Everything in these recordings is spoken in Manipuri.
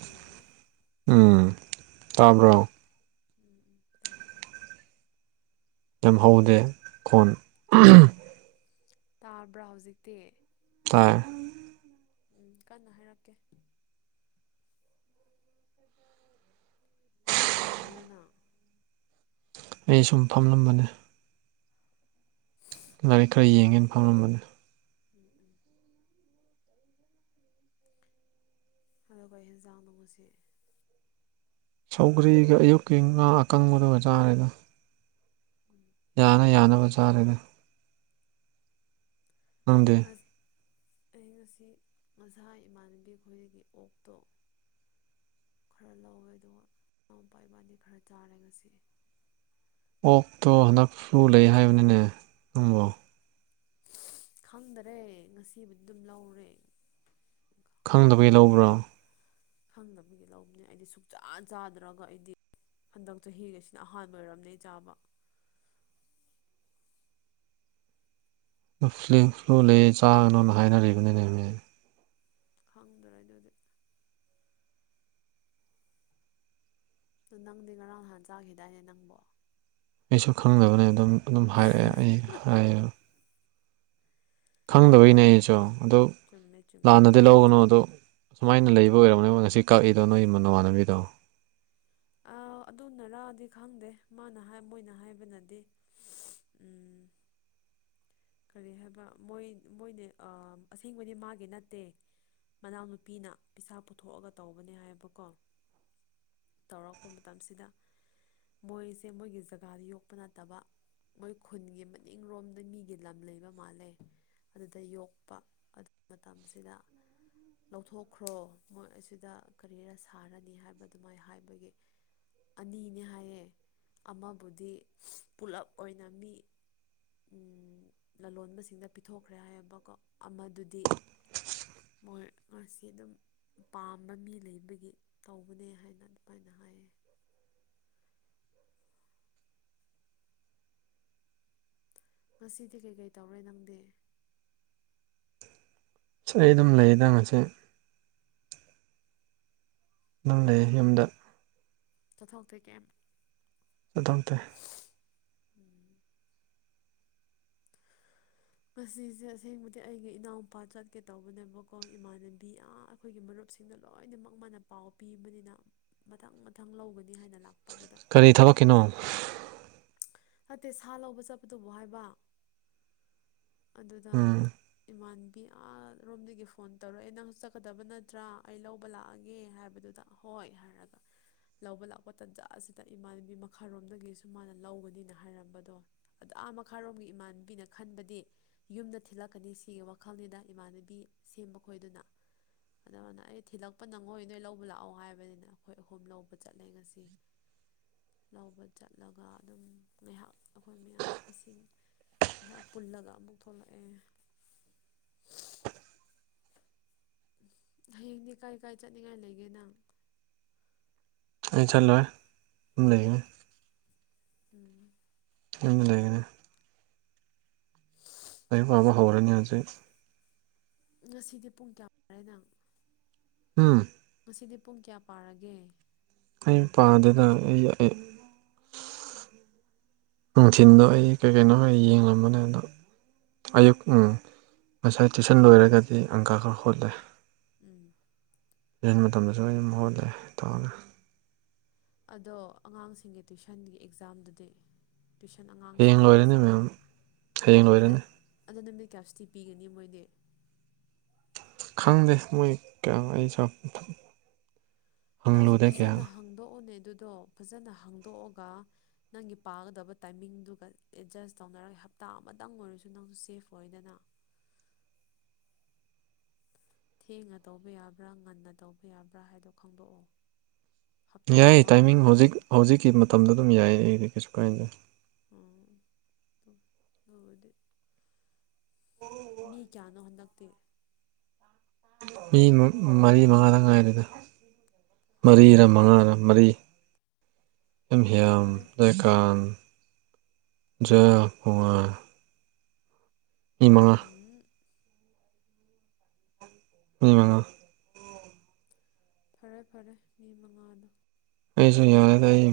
ꯍꯜꯂꯣ ꯎꯝ ꯇꯥꯕ꯭ꯔꯣ ꯎꯝ ꯎꯝ ꯇꯥꯔꯦ ꯇꯥꯔꯦ ꯌꯥꯝ ꯍꯧꯗꯦ ꯈꯣꯟ ꯎꯝ ꯇꯥꯕ꯭ꯔꯥ ꯍꯧꯖꯤꯛꯇꯤ ꯇꯥꯏ ꯎꯝ ꯀꯟꯅ ꯍꯥꯏꯔꯛꯀꯦ ꯀꯩꯗꯧꯔꯝꯃꯤꯅꫭ ꯅꯪ ꯑꯩ ꯁꯨꯝ ꯐꯝꯂꯝꯕꯅꯦ ꯂꯥꯏꯔꯤꯛ ꯈꯔ ꯌꯦꯡꯉꯦꯅ ꯐꯝꯂꯝꯝꯕꯅꯦ ꯎꯝ ꯎꯝ ꯑꯗꯨꯒ ꯍꯦꯟꯖꯥꯡꯗꫭ ꯉꯁꯤ ꯁꯧꯒ꯭ꯔꯤꯒ ꯑꯌꯨꯛꯀꯤ ꯉꯥ ꯑꯀꯪꯕꯗꯨꯒ ꯆꯥꯔꯦꯗ ꯎꯝ [unintelligible] ꯌꯥꯅ ꯌꯥꯅꯕ ꯆꯥꯔꯦꯗ ꯅꯪꯗꯤ ꯑꯩ ꯉꯁꯤ ꯉꯁꯥꯏ ꯏꯃꯥꯟꯅꯕꯤ ꯑꯩꯈꯣꯏꯗꯒꯤ ꯑꯣꯛꯇꯣ ꯈꯔ ꯂꯧꯔꯦ ꯑꯗꯨꯒ ꯏꯅꯥꯎꯄꯥ ꯏꯕꯥꯅꯤ ꯈꯔ ꯆꯥꯔꯦ ꯉꯁꯤ ꯑꯣꯛꯇꯣ ꯍꯟꯗꯛ ꯐꯂꯨ ꯂꯩ ꯍꯥꯏꯕꯅꯤꯅꯦ ꯅꯪꯕꯣ ꯈꯪꯗꯔꯦ ꯉꯁꯤꯕꯨꯗꯤ ꯑꯗꯨꯝ ꯂꯧꯔꯦ ꯈꯪꯗꯕꯩ ꯂꯧꯕ꯭ꯔꯣ ꯈꯪꯗꯕꯒꯤ ꯂꯧꯕꯅꯦ ꯑꯩꯗꯤ ꯁꯨꯛꯆꯥ ꯆꯥꯗ꯭ꯔꯒ ꯑꯩꯗꯤ ꯍꯟꯗꯛ ꯆꯍꯤꯒꯤꯁꯤꯅ ꯑꯍꯥꯟꯕ ꯑꯣꯏꯔꯝꯅꯦ ꯆꯥꯕ ꯐ꯭ꯂꯦꯡ ꯐ꯭ꯂꯨ ꯂꯩ ꯆꯥꯅꯣꯅ ꯍꯥꯏꯅꯔꯤꯕꯅꯤꯅꯦ ꯍꯧꯖꯤꯛ ꯈꯪꯗꯔꯦ ꯑꯗꯨꯗꯤ ꯑꯗꯨ ꯅꯪꯗꯤ ꯉꯔꯥꯡ ꯅꯍꯥꯟ ꯆꯥꯈꯤꯗꯥꯏꯅꯦ ꯅꯪꯕꯣ ꯑꯩꯁꯨ ꯈꯪꯗꯕꯅꯦ ꯑꯗꯨꯝ ꯑꯗꯨꯝ ꯍꯥꯏꯔꯛꯑꯦ ꯑꯩ ꯍꯥꯏꯌꯦ ꯈꯪꯗꯕꯩꯅꯦ ꯑꯩꯁꯨ ꯑꯗꯣ ꯆꯨꯝꯃꯦ ꯆꯨꯝꯃꯦ ꯑꯗꯨꯕꯨꯗꯤ ꯁꯨꯃꯥꯏꯅ ꯂꯩꯕ ꯑꯣꯏꯝꯒꯅꯤ ꯃꫭꯏ ꯉꯁꯤ ꯀꯛꯏꯗꯣ ꯅꯣꯏꯒꯤ ꯃ ꯅꯃꯥꯟꯅꯕꯤꯗꯣ ꯑ ꯑꯗꯨꯅꯔꯥꯗꯤ ꯈꯪꯗꯦ ꯃꯥꯅ ꯃꯣꯏꯅ ꯍꯥꯏꯕꯅꯗꯤ ꯎꯝ ꯀꯔꯤ ꯍꯥꯏꯕ ꯃꯣꯏ ꯃꯣꯏꯅꯦ ꯑ ꯑꯁꯦꯡꯕꯗꯤ ꯃꯥꯒꯤ ꯅꯠꯇꯦ ꯃꯅꯥꯎꯅꯨꯄꯤꯅ ꯄꯩꯁꯥ ꯄꯨꯊꯣꯛꯑꯒ ꯇꯧꯕꯅꯦ ꯍꯥꯏꯕꯀꯣ ꯇꯧꯔꯛꯄ ꯃꯇꯝꯁꯤꯗ ꯃꯣꯏꯁꯦ ꯃꯣꯏꯒꯤ ꯖꯒꯥꯗ ꯌꯣꯛꯄ ꯅꯠꯇꯕ ꯃꯣꯏ ꯈꯨꯟꯒꯤ ꯃꯅꯤꯡꯔꯣꯝꯗ ꯃꯤ ꯒꯤ ꯂꯝ ꯂꯩꯕ ꯃꯥꯜꯂꯦ ꯑꯗꯨꯗ ꯌꯣꯛꯄ ꯑꯗꯨ ꯃꯇꯝꯁꯤꯗ ꯂꯧꯊꯣꯛꯈ꯭ꯔꯣ ꯃꯣꯏ ꯑꯁꯤꯗ ꯀꯔꯤꯔ ꯁꯥꯔꯅꯤ ꯍꯥꯏꯕ ꯑꯗꯨꯃꯥꯏ ꯍꯥꯏꯕꯒꯤ ꯑꯅꯤꯅꯦ ꯍꯥꯏꯌꯦ ꯑꯃꯕꯨꯗꯤ ꯄꯨꯂꯞ ꯑꯣꯏꯅ ꯃꯤ ꯂꯂꯣꯟꯕꯁꯤꯡꯗ ꯄꯤꯊꯣꯛꯈ꯭ꯔꯦ ꯍꯥꯏꯌꯦꯕꯀꯣ ꯑꯃꯗꯨꯗꯤ ꯃꯣꯏ ꯉꯁꯤ ꯑꯗꯨꯝ ꯄꯥꯝꯕ ꯃꯤ ꯂꯩꯕꯒꯤ ꯇꯧꯕꯅꯦ ꯍꯥꯏꯅ ꯑꯗꯨꯃꯥꯏꯅ ꯍꯥꯏꯌꯦ ꯉꯁꯤꯗꯤ ꯀꯩꯀꯩ ꯇꯧꯔꯦ ꯅꯪꯗꯤ ꯑꯩ ꯑꯗꯨꯝ ꯂꯩꯌꯦꯗ ꯉꯁꯦ ꯅꯪ ꯂꯩꯌꯦ ꯌꯨꯝꯗ ꯆꯠꯊꯣꯛꯇꯣꯏ ꯀꯩ ꯆꯗꯝꯇ ꯎꯝ ꯉꯁꯤꯁꯦ ꯑꯁꯦꯡꯕꯗꯤ ꯑꯩꯒꯤ ꯏꯅꯥꯎꯄꯥ ꯆꯠꯀꯦ ꯇꯧꯕꯅꯦꯕꯀꯣ ꯏꯃꯥꯟꯅꯕꯤ ꯌꯥꯝ ꯑꯩꯈꯣꯏꯒꯤ ꯃꯔꯨꯞꯁꯤꯡꯅ ꯂꯣꯏꯅꯃꯛ ꯃꯥꯅ ꯄꯥꯎ ꯄꯤꯕꯅꯤꯅ ꯃꯊꯪ ꯃꯊꯪ ꯂꯧꯒꯅꯤ ꯍꯥꯏꯅ ꯂꯥꯛꯄ ꯑꯗꯨꯗ ꯀꯔꯤ ꯊꯕꯛꯀꯤꯅꯣ ꯅꯠꯇꯦ ꯁꯥ ꯂꯧꯕ ꯆꯠꯄꯗꯨꯕꯨ ꯍꯥꯏꯕ ꯑꯗꯨꯗ ꯎꯝ ꯏꯃꯥꯟꯕꯤꯔꯣꯝꯗꯒꯤ ꯐꯣꯟ ꯇꯧꯔꯛꯑꯦ ꯅꯪ ꯆꯠꯀꯗꯕ ꯅꯠꯇ꯭ꯔꯥ ꯑꯩ ꯂꯧꯕ ꯂꯥꯛꯑꯒꯦ ꯍꯥꯏꯕꯗꯨꯗ ꯍꯣꯏ ꯍꯥꯏꯔꯒ ꯂꯧꯕ ꯂꯥꯛꯄ ꯇꯟꯖꯥ ꯑꯁꯤꯗ ꯏꯃꯥꯟꯅꯕꯤ ꯃꯈꯥꯔꯣꯝꯗꯒꯤꯁꯨ ꯃꯥꯅ ꯂꯧꯒꯅꯤꯅ ꯍꯥꯏꯔꯝꯕꯗꯣ ꯑꯗ ꯑꯥ ꯃꯈꯥꯔꯣꯝꯒꯤ ꯏꯃꯥꯟꯅꯕꯤꯅ ꯈꯟꯕꯗꯤ ꯌꯨꯝꯗ ꯊꯤꯜꯂꯛꯀꯅꯤ ꯁꯤꯒꯤ ꯋꯥꯈꯜꯅꯤꯗ ꯏꯃꯥꯟꯅꯕꯤ ꯁꯦꯝꯕ ꯈꯣꯏꯗꯨꯅ ꯑꯗꯨꯃꯅ ꯑꯩ ꯊꯤꯜꯂꯛꯄ ꯅꯪꯉꯣꯏ ꯅꯣꯏ ꯂꯧꯕ ꯂꯥꯛꯑꯣ ꯍꯥꯏꯕꯅꯤꯅ ꯑꯩꯈꯣꯏ ꯑꯍꯨꯝ ꯂꯧꯕ ꯆꯠꯂꯦ ꯉꯁꯤ ꯂꯧꯕ ꯆꯠꯂꯒ ꯑꯗꯨꯝ ꯉꯥꯏꯍꯥꯛ ꯑꯩꯈꯣꯏ ꯃꯌꯥꯝ ꯏꯁꯤꯡ ꯑꯩꯍꯥꯛ ꯄꯨꯜꯂꯒ ꯑꯃꯨꯛ ꯊꯣꯛꯂꯛꯑꯦ ꯍꯌꯦꯡꯗꯤ ꯀꯥꯏ ꯀꯥꯏ ꯆꯠꯅꯤꯡꯉꯥꯏ ꯂꯩꯒꯦ ꯅꯪ ꯑ ꯆꯜꯂꯣ ꯊꯝ ꯂꯩꯦ ꯎꯝ ꯌꯥꯝꯃꯤ ꯂꯩꯒꯅꯦ [unintelligible] ꯑꯩꯥꯏ ꯋꯥꯕ ꯍꯧꯔꯅꯤ ꯍꯧꯁꯩ ꯉꯁꯤꯗꯤ ꯄꯨꯡ ꯀꯌꯥꯃꯦꯗꯪ ꯎꯝ ꯉꯁꯤꯗꯤ ꯄꯨꯡ ꯀꯌꯥ ꯄꯥꯔꯒꯦ ꯑꯩ ꯃꯄꯥꯗꯨꯅ ꯑꯩ ꯅꯨꯡꯊꯤꯤꯟꯗꯣ ꯑꯩ ꯀꯩ ꯀꯩꯅꯣ ꯌꯦꯡꯂꯕꯅꯦ ꯑꯗ ꯑꯌꯨꯛ ꯉꯁꯥꯏ ꯇꯨꯏꯁꯟ ꯂꯣꯏꯔꯒꯗꯤ ꯑꯪꯀ ꯈꯔ ꯍꯣꯠꯂꯦ ꯎꯝ ꯌꯦꯟ ꯃꯇꯝꯗꯁꯨ ꯑꯗꯨꯝ ꯃꯍ ꯍꯨꯠꯂꯦ ꯇꯥꯎꯅ ꯑꯗꯣ ꯑꯉꯥꯡꯁꯤꯡꯒꯤ ꯇꯨꯏꯁꯟꯒꯤ ꯑꯦꯛꯖꯥꯝꯗꯨꯗꯤ ꯇꯨꯏꯤꯁꯟ ꯍꯌꯦꯡ ꯑꯉꯥꯡꯁꯤꯡꯒꯤ ꯂꯣꯏꯔꯅꯤ ꯑꯦꯛꯖꯥꯝ ꯃꯦꯝ ꯍꯌꯦꯡ ꯑꯗ ꯂꯣꯏꯔꯅꯤ ꯑꯗꯣ ꯅꯨꯃꯤꯠ ꯀꯦꯞꯁꯤꯇꯗꯤ ꯄꯤꯒꯅꯤ ꯃꯣꯏꯗꯤ ꯈꯪꯗꯦ ꯃꯣꯏ ꯀꯌꯥ ꯑꯩꯁꯨ ꯅꯪꯁꯨ ꯍꯪꯂꯨꯗꯦ ꯐꯖꯅ ꯀꯌꯥ ꯍꯥꯡꯗꯣꯛꯎꯅꯦ ꯑꯗꯨꯗꯣ ꯐꯖꯅ ꯍꯥꯡꯗꯣꯛꯑꯒ ꯅꯪꯒꯤ ꯄꯥꯒꯗꯕ ꯇꯥꯏꯃꯤꯡꯗꯨꯒ ꯑꯦꯗꯖꯁ ꯇꯧꯅꯔꯒ ꯍꯞꯇꯥ ꯑꯃꯇꯪ ꯑꯣꯏꯔꯁꯨ ꯅꯪꯁꯨ ꯁꯦꯐ ꯑꯣꯏꯗꯅ ꯊꯦꯡꯅ ꯇꯧꯕ ꯌꯥꯕ꯭ꯔꯥ ꯉꯟꯅ ꯇꯧꯕ ꯌꯥꯕ꯭ꯔꯥ ꯍꯥꯏꯗꯣ ꯈꯪꯗꯣꯛꯑꯣ ꯍꯞꯇꯥ ꯌꯥꯏꯌꯦ ꯇꯥꯏꯃꯤꯡ ꯑꯃꯒꯨꯝꯕꯗꯤ ꯍꯧꯖꯤꯛ ꯍꯧꯖꯤꯛꯀꯤ ꯃꯇꯝꯗ ꯑꯗꯨꯝ ꯌꯥꯏꯌꯦ ꯑꯩ ꯀꯩꯁꯨ ꯀꯥꯏꯗꯦ ꯍꯗꯤ ꯃꯤ ꯀꯌꯥꯅꯣ ꯍꯟꯗꯛꯇꯦ ꯃꯤ ꯃꯔꯤ ꯃꯉꯥꯗꯪ ꯉꯥꯏꯔꯤꯗ ꯃꯔꯤꯔ ꯐꯔꯦ ꯃꯉꯥꯅ ꯃꯔꯤ ꯁ ꯐꯔꯦ ꯐꯔꯦ ꯍ ꯀꯥꯟ ꯆꯦꯄ ꯃꯤ ꯃꯉꯥ ꯎꯝ ꯍꯃꯉꯣ ꯐꯔꯦ ꯐꯔꯦ ꯃꯤ ꯃꯉꯥꯗꯣ ꯑꯩꯁꯨꯨꯏ ꯌꯥꯦ ꯇ ꯑꯩ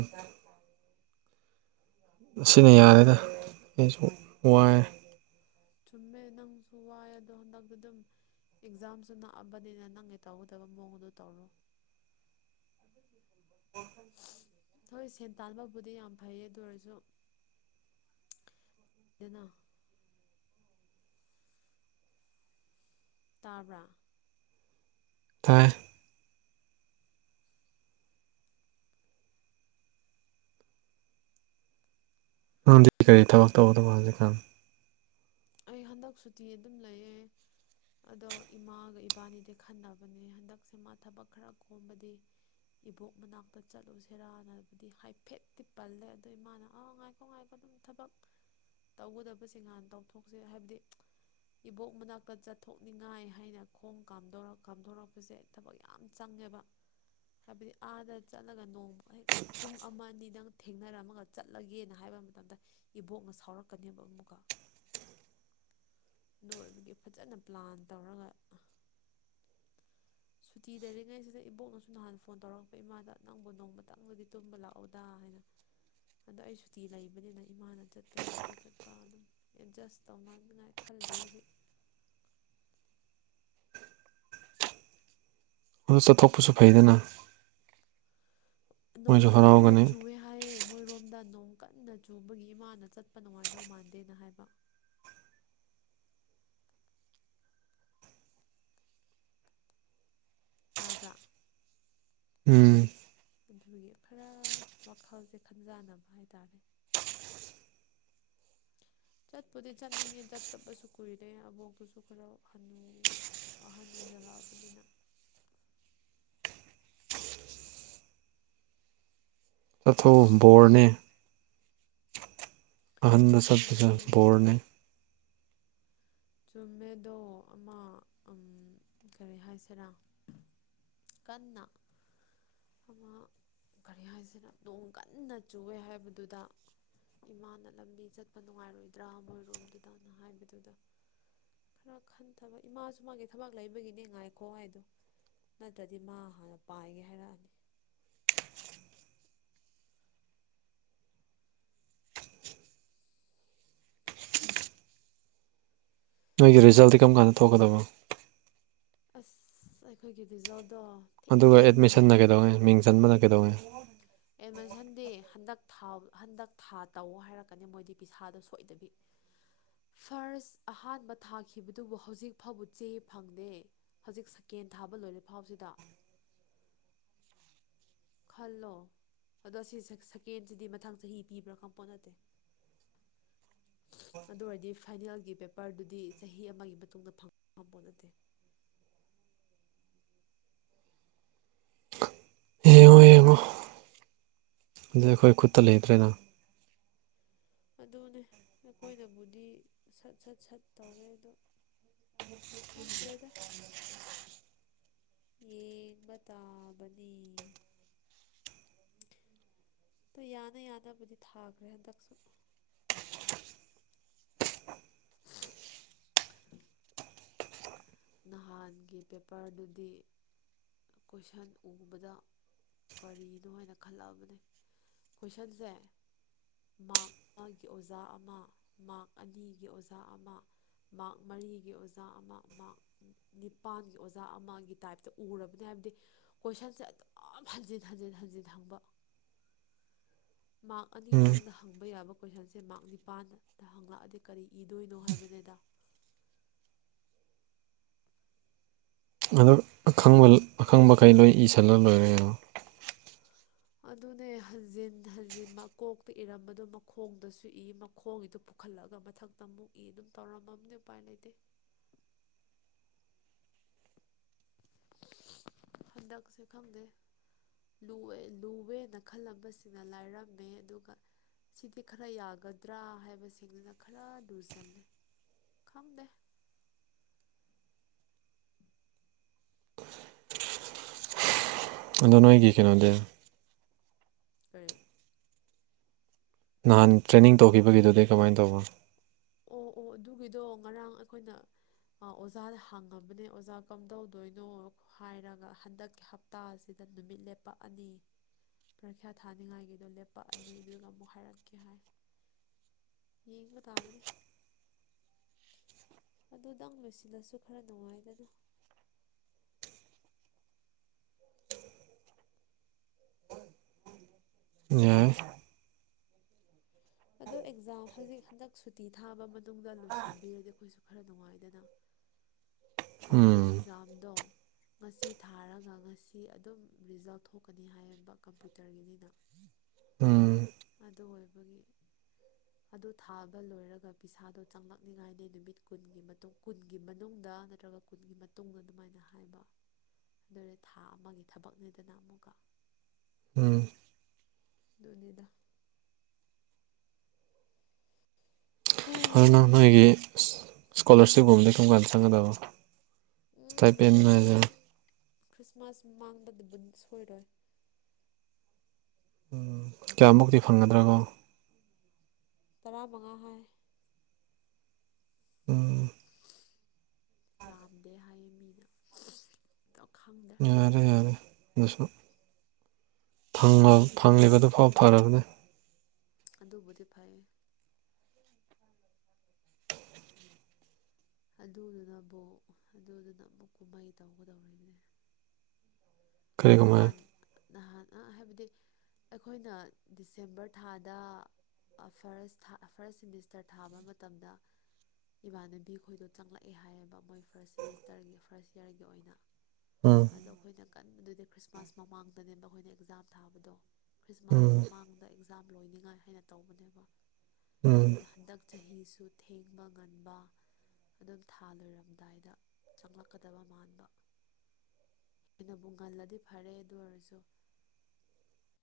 ꯑꯁꯤꯅ ꯌꯥꯔꯦꯗ ꯑꯩꯁꯨ ꯋꯥꯏꯔꯦ ꯆꯨꯝꯃꯦ ꯅꯪꯁꯨ ꯋꯥꯏ ꯑꯗꯣ ꯍꯟꯗꯛꯇ ꯑꯗꯨꯝ ꯑꯦꯛꯖꯥꯝꯁꯨ ꯅꯛꯑꯕꯅꯤꯅ ꯅꯪꯒꯤ ꯇꯧꯒꯗꯕ ꯃꯑꯣꯡꯗ ꯇꯧꯔꯣ ꯑꯣ ꯍꯣꯏ ꯁꯦꯟ ꯇꯥꯟꯕꯕꯨꯗꯤ ꯌꯥꯝ ꯐꯩꯌꯦ ꯑꯗꯨ ꯑꯣꯏꯔꯁꯨꯗꯅ ꯇꯥꯕ꯭ꯔꯥ ꯇꯥꯏ ꯅꯪꯗꯤ ꯀꯔꯤ ꯊꯕꯛ ꯇꯧꯒꯗꯕ ꯍꯧꯖꯤꯛꯀꯥꯟ ꯑꯩ ꯍꯟꯗꯛ ꯁꯨꯇꯤ ꯑꯗꯨꯝ ꯂꯩꯌꯦ ꯑꯗꯣ ꯏꯃꯥꯒ ꯏꯕꯥꯅꯤꯗꯤ ꯈꯟꯅꯕꯅꯦ ꯍꯟꯗꯛꯁꯦ ꯃꯥ ꯊꯕꯛ ꯈꯔ ꯀꯣꯝꯕꯗꯤ ꯏꯕꯣꯛ ꯃꯅꯥꯛꯇ ꯆꯠꯂꯨꯁꯦꯔꯥꯅꯕꯨꯗꯤ ꯍꯥꯏꯐꯦꯠꯇꯤ ꯄꯜꯂꯦ ꯑꯗꯣ ꯏꯃꯥꯅ ꯑꯉꯥꯏꯀꯣ ꯉꯥꯏꯒꯣ ꯑꯗꯨꯝ ꯊꯕꯛ ꯇꯧꯒꯗꯕꯁꯤꯡ ꯍꯥꯟꯅ ꯇꯧꯊꯣꯛꯁꯦ ꯍꯥꯏꯕꯗꯤ ꯏꯕꯣꯛ ꯃꯅꯥꯛꯇ ꯆꯠꯊꯣꯛꯅꯤꯡꯉꯥꯏ ꯍꯥꯏꯅ ꯈꯣꯡ ꯀꯥꯝꯗꯣꯔꯛ ꯀꯥꯝꯗꯣꯔꯛꯄꯁꯦ ꯊꯕꯛ ꯌꯥꯝ ꯆꯪꯉꯦꯕ ꯍꯥꯏꯕꯗꯤ ꯑꯥꯗ ꯆꯠꯂꯒ ꯅꯣꯡꯃ ꯍꯦꯛ ꯄꯨꯡ ꯑꯃ ꯑꯅꯤ ꯅꯪ ꯊꯦꯡꯅꯔꯝꯃꯒ ꯆꯠꯂꯒꯦꯅ ꯍꯥꯏꯕ ꯃꯇꯝꯗ ꯏꯕꯣꯛꯅ ꯁꯥꯎꯔꯛꯀꯅꯦꯕ ꯑꯃꯨꯛꯀ ꯅꯣꯏꯕꯒꯤ ꯐꯖꯅ ꯄ꯭ꯂꯥꯟ ꯇꯧꯔꯒ ꯁꯨꯇꯤ ꯂꯩꯔꯤꯉꯩꯁꯤꯗ ꯏꯕꯣꯛꯅꯁꯨ ꯅꯍꯥꯟ ꯐꯣꯟ ꯇꯧꯔꯛꯄ ꯏꯃꯥꯗ ꯅꯪꯕꯨ ꯅꯣꯡꯃ ꯇꯪꯕꯗꯤ ꯇꯨꯝꯕ ꯂꯥꯛꯑꯣꯗ ꯍꯥꯏꯅ ꯑꯗꯣ ꯑꯩ ꯁꯨꯇꯤ ꯂꯩꯕꯅꯤꯅ ꯏꯃꯥꯅ ꯆꯠꯄ ꯌꯥꯔꯗꯤ ꯆꯠꯄ ꯑꯗꯨꯝ ꯑꯦꯗꯖꯁ ꯇꯧꯅꯅꯉꯥꯏ ꯈꯗꯤ ꯍꯧꯖꯤꯛ ꯑꯗꯨ ꯆꯠꯊꯣꯛꯄꯁꯨ ꯐꯩꯗꯅ ꯅꯣꯡ ꯃꯣꯏꯁꯨ ꯀ ꯍꯔꯥꯎꯒꯅꯤ ꯅꯆꯨꯋꯦ ꯍꯥꯏꯌꯦ ꯃꯣꯏꯔꯣꯝꯗ ꯅꯣꯡ ꯀꯟꯅ ꯆꯨꯕꯒꯤ ꯏꯃꯥꯅ ꯆꯠꯄ ꯅꯨꯡꯉꯥꯏꯗꯧ ꯃꯥꯟꯗꯦꯅ ꯍꯥꯏꯕ ꯇꯥꯕ꯭ꯔꯥ ꯎꯝ ꯑꯗꯨꯒꯤ ꯈꯔ ꯋꯥꯈꯜꯁꯦ ꯈꯟꯖꯥꯟꯅꯕ ꯍꯥꯏꯇꯥꯔꯦ ꯆꯠꯄꯨꯗꯤ ꯆꯠꯅꯤꯡꯉꯦ ꯆꯠꯇꯕꯁꯨ ꯀꯨꯏꯔꯦ ꯑꯕꯣꯛꯇꯨꯁꯨ ꯈꯔ ꯍꯅꯨ ꯑꯍꯟ ꯑꯣꯏꯁꯤꯜꯂꯛꯑꯕꯅꯤꯅ ꯑꯊꯨ ꯕꯣꯔꯅꯦ ꯑꯍꯟꯅ ꯁꯠꯄꯗꯨ ꯆꯨꯝꯃꯦ ꯕꯣꯔꯅꯦ ꯆꯨꯝꯃꯦꯗꯣ ꯑꯃꯥ ꯑꯝ ꯀꯔꯤ ꯍꯥꯏꯁꯤꯔꯥ ꯀꯟꯅꯥ ꯑꯃ ꯀꯔꯤ ꯍꯥꯏꯁꯤꯔ ꯅꯣꯡ ꯀꯟꯅ ꯆꯨꯑꯦ ꯍꯥꯏꯕꯗꯨꯗ ꯏꯃꯥꯅ ꯂꯝꯕꯤ ꯆꯠꯄ ꯅꯨꯡꯉꯥꯏꯔꯣꯏꯗ꯭ꯔꯥ ꯃꯣꯏꯔꯣꯝꯗꯨꯗꯅ ꯍꯥꯏꯕꯗꯨꯗ ꯈꯔ ꯈꯟꯊꯕ ꯏꯃꯥꯁꯨ ꯃꯥꯒꯤ ꯊꯕꯛ ꯂꯩꯕꯒꯤꯅꯦ ꯉꯥꯏꯈꯣ ꯍꯥꯢꯗꯨ ꯅꯠꯇ꯭ꯔꯗꯤ ꯃꯥ ꯍꯥꯟꯅ ꯄꯥꯏꯒꯦ ꯍꯥꯏꯔꯛꯑꯅꯤ ꯅꯣꯏꯒꯤ ꯔꯤꯖꯜꯗꯤ ꯀꯔꯝ ꯀꯥꯟꯗ ꯊꯣꯛꯣꯛꯀꯗꯕꯣ ꯑꯁ ꯑꯩꯈꯣꯏꯒꯤ ꯔꯤꯖꯜꯗꯣ ꯑꯗꯨꯒ ꯊꯦꯡꯒꯅꯤ ꯑꯦꯠꯃꯤꯁꯟꯅ ꯀꯩꯗꯧꯉꯩ ꯃꯤꯡ ꯆꯟꯕꯅ ꯀꯩꯗꯧꯉꯩ ꯑꯦꯠꯃꯤꯁꯟꯗꯤ ꯍꯟꯗꯛ ꯊꯥꯎ ꯍꯟꯗꯛ ꯊꯥ ꯇꯧꯑꯣ ꯍꯥꯏꯔꯛꯀꯅꯤ ꯃꯣꯏꯗꯤ ꯄꯤꯁꯥꯗꯣ ꯁꯣꯏꯗꯕꯤ ꯐꯥꯔꯁ ꯑꯍꯥꯟꯕ ꯊꯥꯈꯤꯕꯗꯨꯕꯨ ꯍꯧꯖꯤꯛ ꯐꯥꯎꯕ ꯆꯦ ꯐꯪꯗꯦ ꯍꯧꯖꯤꯛ ꯁꯦꯀꯦꯟ ꯊꯥꯕ ꯂꯣꯏꯔꯐꯥꯎꯁꯤꯗ ꯈꯜꯂꯣ ꯑꯗꯣ ꯑꯁꯤ ꯁꯦꯛ ꯁꯦꯀꯦꯟꯁꯤꯗꯤ ꯃꯊꯪ ꯆꯍꯤ ꯄꯤꯕ꯭ꯔꯥ ꯈꯝꯄꯣꯠ ꯅꯠꯇꯦ [inaudible] ꯑꯗꯨ ꯑꯣꯏꯔꯗꯤ ꯐꯥꯏꯅꯦꯜꯒꯤ ꯄꯦꯄꯔꯗꯨꯗꯤ ꯆꯍꯤ ꯑꯃꯒꯤ ꯃꯇꯨꯡꯗ ꯐꯪꯕ ꯉꯝꯕ ꯄꯣꯠ ꯅꯠꯇꯦ ꯌꯦꯡꯉꯣ ꯑꯗꯨꯗꯤ ꯑꯩꯈꯣꯏ ꯈꯨꯠꯇ ꯂꯩꯇ꯭ꯔꯦꯅ ꯑꯗꯨꯅꯤ ꯑꯩꯈꯣꯏꯅꯕꯨꯗꯤ ꯁꯠ ꯁꯠ ꯁꯠ ꯇꯧꯋꯦ ꯑꯗꯣ ꯈꯪꯗ꯭ꯔꯦꯗ ꯌꯦꯡꯕ ꯇꯥꯕꯅꯤ ꯑꯗꯨ ꯌꯥꯅ ꯌꯥꯅꯕꯗꯤ ꯊꯥꯈ꯭ꯔꯦ ꯍꯟꯗꯛꯁꯨ ꯅꯍꯥꯟꯒꯤ ꯄꯦꯄꯔꯗꯨꯗꯤ ꯀꯣꯏꯁꯟ ꯎꯕꯗ ꯀꯔꯤꯅꯣ ꯍꯥꯏꯅ ꯈꯜꯂꯛꯑꯕꯅꯦ ꯀꯣꯏꯁꯟꯁꯦ ꯃꯥꯛ ꯑꯃꯒꯤ ꯑꯣꯖꯥ ꯑꯃꯥ ꯃꯥꯛ ꯑꯅꯤꯒꯤ ꯑꯣꯖꯥ ꯑꯃꯥ ꯃꯥꯛ ꯃꯔꯤꯒꯤ ꯑꯣꯖꯥ ꯑꯃꯥ ꯃꯥꯛ ꯅꯤꯄꯥꯟꯒꯤ ꯑꯣꯖꯥ ꯑꯃꯥꯒꯤ ꯇꯥꯏꯞꯇ ꯎꯔꯕꯅꯦ ꯍꯥꯏꯕꯗꯤ ꯀꯣꯏꯁꯟꯁꯦ ꯑꯗꯨꯝ ꯍꯟꯖꯤꯟ ꯍꯟꯖꯤꯟ ꯍꯟꯖꯤꯟ ꯍꯪꯕ ꯃꯥꯛ ꯎꯝ ꯑꯅꯤꯗꯪꯗ ꯍꯪꯕ ꯌꯥꯕ ꯀꯣꯏꯁꯟꯁꯦ ꯃꯥꯔꯛ ꯅꯤꯄꯥꯟꯗ ꯍꯪꯉꯛꯑꯗꯤ ꯀꯔꯤ ꯏꯗꯣꯏꯅꯣ ꯍꯥꯏꯕꯅꯤꯗ ꯑꯗꯣ ꯑꯈꯪꯕ ꯑꯈꯪꯕꯒꯩ ꯂꯣꯏ ꯏꯁꯜꯂ ꯂꯣꯏꯔꯦ ꯀꯩꯅꯣ ꯑꯗꯨꯅꯦ ꯍꯟꯖꯤꯟ ꯍꯟꯖꯤꯟ ꯃꯀꯣꯛꯇ ꯏꯔꯝꯕꯗꯨ ꯃꯈꯣꯡꯗꯁꯨ ꯏ ꯃꯈꯣꯡꯒꯤꯗꯨ ꯄꯨ ꯄꯨꯈꯠꯂꯒꯥ ꯃꯊꯛꯇꯥ ꯑꯃꯨꯛ ꯏ ꯑꯗꯨꯝ ꯇꯧꯔꯝꯃꯕꯅꯤ ꯎꯄꯥꯏ ꯂꯩꯇꯦ ꯍꯟꯗꯛꯁꯦ ꯈꯪꯗꯦ ꯂꯨꯋꯦ ꯂꯨꯋꯦꯅ ꯈꯜꯂꯝꯕꯁꯤꯡꯅ ꯂꯥꯏꯔꯝꯃꯦ ꯑꯗꯨꯒ ꯁꯤꯗꯤ ꯈꯔ ꯌꯥꯒꯗ꯭ꯔꯥ ꯍꯥꯏꯕꯁꯤꯡꯗꯨꯅ ꯈꯔ ꯂꯨꯁꯜꯂꯦ ꯈꯪꯗꯦ ꯑꯗꯨ ꯅꯣꯏꯒꯤ ꯀꯩꯅꯣꯗꯤ ꯀꯔꯤ ꯅꯍꯥꯟ ꯇ꯭ꯔꯦꯅꯤꯡ ꯇꯧꯈꯤꯕꯒꯤꯗꯨꯗꯤ ꯀꯃꯥꯏꯅ ꯇꯧꯕ ꯑꯣ ꯑꯣ ꯑꯗꯨꯒꯤꯗꯣ ꯉꯔꯥꯡ ꯑꯈꯣꯏꯅ ꯑꯥ ꯑꯣꯖꯥꯗ ꯍꯪꯉꯕꯅꯦ ꯑꯣꯖꯥ ꯀꯝꯗꯧꯗꯣꯏꯅꯣ ꯍꯥꯏꯔꯒ ꯍꯟꯗꯛ ꯍꯞꯇꯥ ꯁꯤꯗ ꯅꯨꯃꯤꯠ ꯂꯦꯞꯄꯛꯑꯅꯤ ꯄꯔꯤꯈ꯭ꯌꯥ ꯊꯥꯅꯤꯡꯉꯥꯏꯒꯤꯗꯣ ꯂꯦꯞꯄꯛꯑꯅꯤ ꯑꯗꯨꯒ ꯑꯃꯨꯛ ꯍꯥꯏꯔꯛꯀꯦ ꯍꯥꯏ ꯌꯦꯡꯕ ꯇꯥꯕꯅꯤ ꯑꯗꯨꯗꯪ ꯂꯣꯏꯁꯤꯜꯂꯁꯨ ꯈꯔ ꯅꯨꯡꯉꯥꯏꯗꯅ ꯌꯥꯏ ꯑꯗꯣ ꯑꯦꯛꯖꯥꯝ ꯍꯧꯖꯤꯛ ꯍꯟꯗꯛ ꯁꯨꯇꯤ ꯊꯥꯕ ꯃꯅꯨꯡꯗ ꯂꯣꯏꯁꯤꯟꯕꯤꯔꯗꯤ ꯑꯩꯈꯣꯏꯁꯨ ꯈꯔ ꯅꯨꯡꯉꯥꯏꯗꯅ ꯍꯥꯏꯕꯗꯤ ꯎꯝ ꯑꯦꯛꯖꯥꯝꯗꯣ ꯉꯁꯤ ꯊꯥꯔꯒ ꯉꯁꯤ ꯑꯗꯨꯝ ꯔꯤꯖꯜ ꯊꯣꯛꯀꯅꯤ ꯍꯥꯏꯌꯦꯕ ꯀꯝꯄꯌꯨꯇ꯭ꯔꯒꯤꯅꯤꯅ ꯎꯝ ꯑꯗꯨ ꯑꯣꯏꯕꯒꯤ ꯑꯗꯨ ꯊꯥꯕ ꯂꯣꯏꯔꯒ ꯄꯩꯁꯥꯗꯣ ꯆꯪꯂꯛꯅꯤꯡꯉꯥꯏꯗꯤ ꯅꯨꯃꯤꯠ ꯀꯨꯟꯒꯤ ꯃꯇꯨꯡ ꯀꯨꯟꯒꯤ ꯃꯅꯨꯡꯗ ꯅꯠ ꯅꯠꯇ꯭ꯔꯒ ꯀꯨꯟꯒꯤ ꯃꯇꯨꯡ ꯑꯗꯨꯃꯥꯏꯅ ꯍꯥꯏꯕ ꯑꯗꯨ ꯊꯥ ꯑꯃꯒꯤ ꯊꯕꯛꯅꯤꯗꯅ ꯑꯃꯨꯛꯀ ꯎꯝ ꯑꯗꯨꯅꯤꯗ ꯑꯗꯨ ꯅꯪ ꯍꯩꯍꯥ ꯅꯣꯏꯒꯤ ꯏꯁꯀꯣꯂꯥꯔꯁꯤꯞꯀꯨꯝꯕ ꯀꯔꯝ ꯀꯥꯟꯗ ꯆꯪꯒꯗꯕ ꯎꯝ ꯏꯁꯇꯥꯏꯄꯦꯟ ꯑꯗꯨꯗꯤ ꯍꯥꯏꯁꯦ ꯈ꯭ꯔꯤꯁꯃꯥꯁ ꯃꯃꯥꯡꯗꯕꯨꯗꯤ ꯁꯣꯏꯔꯣꯏ ꯎꯝ ꯀꯌꯥꯃꯨꯛꯇꯤ ꯐꯪꯒꯗ꯭ꯔ ꯒꯣ ꯇꯔꯥꯃꯉꯥ ꯍꯥꯏ ꯎꯝ ꯌꯥꯝꯗꯦ ꯍꯥꯏꯌꯦ ꯃꯤꯅ ꯗꯣ ꯈꯪꯗꯦ ꯎꯝ ꯌꯥꯔꯦ ꯑꯗꯨꯁꯨ ꯐꯪꯂꯤ ꯐꯪꯂꯤꯕꯗꯨꯐꯥꯎ ꯐꯔꯕꯅꯤ ꯑꯗꯨꯕꯨꯗꯤ ꯐꯩ ꯑꯗꯨꯗꯨꯅꯕꯨ ꯑꯗꯨꯗꯨꯅ ꯑꯃꯨꯛ ꯀꯨꯝꯍꯩ ꯇꯧꯒꯗꯧꯔꯤꯕꯅꯦ ꯀꯔꯤ ꯀꯃꯥꯏ ꯅꯍꯥꯟ ꯅꯍꯥꯟ ꯑ ꯍꯥꯏꯕꯗꯤ ꯑꯩꯈꯣꯏꯅ ꯗꯤꯁꯦꯝꯕꯔ ꯊꯥꯗ ꯑ ꯐꯔꯁ ꯑ ꯐꯥꯔꯁ ꯁꯦꯃꯤꯁꯇꯔ ꯊꯥꯕ ꯃꯇꯝꯗ ꯏꯕꯥꯅꯕꯤ ꯈꯣꯏꯗꯣ ꯆꯪꯂꯛꯑꯦ ꯍꯥꯏꯌꯦꯕ ꯃꯣꯏ ꯐꯥꯔꯁ ꯁꯦꯃꯤꯁꯇꯔꯒꯤ ꯐꯥꯔꯁ ꯌꯥꯔꯒꯤ ꯑꯣꯏꯅ ꯎꯝ ꯑꯗꯣ ꯑꯩꯈꯣꯏꯅ ꯀꯟꯕꯗꯨꯗꯤ ꯈ꯭ꯔꯤꯁꯃꯥꯁ ꯃꯃꯥꯡꯗꯅꯦꯕ ꯑꯩꯈꯣꯏꯅ ꯑꯦꯛꯖꯥꯝ ꯊꯥꯕꯗꯣ ꯈ꯭ꯔꯤꯁꯃꯥꯁ ꯎꯝ ꯃꯃꯥꯡꯗ ꯑꯦꯛꯖꯥꯝ ꯂꯣꯏꯅꯤꯉꯥꯏ ꯍꯥꯏꯅ ꯇꯧꯕꯅꯦꯕ ꯑꯗꯨ ꯎꯝ ꯑꯣꯏꯔꯗꯤ ꯍꯟꯗꯛ ꯆꯍꯤꯁꯨ ꯊꯦꯡꯕ ꯉꯟꯕ ꯑꯗꯨꯝ ꯊꯥ ꯂꯣꯏꯔꯝꯗꯥꯏꯗ ꯆꯪꯂꯛꯀꯗꯕ ꯃꯥꯟꯕ ꯉꯟꯕꯨ ꯉꯜꯂꯗꯤ ꯐꯔꯦ ꯑꯗꯨ ꯑꯣꯏꯔꯁꯨ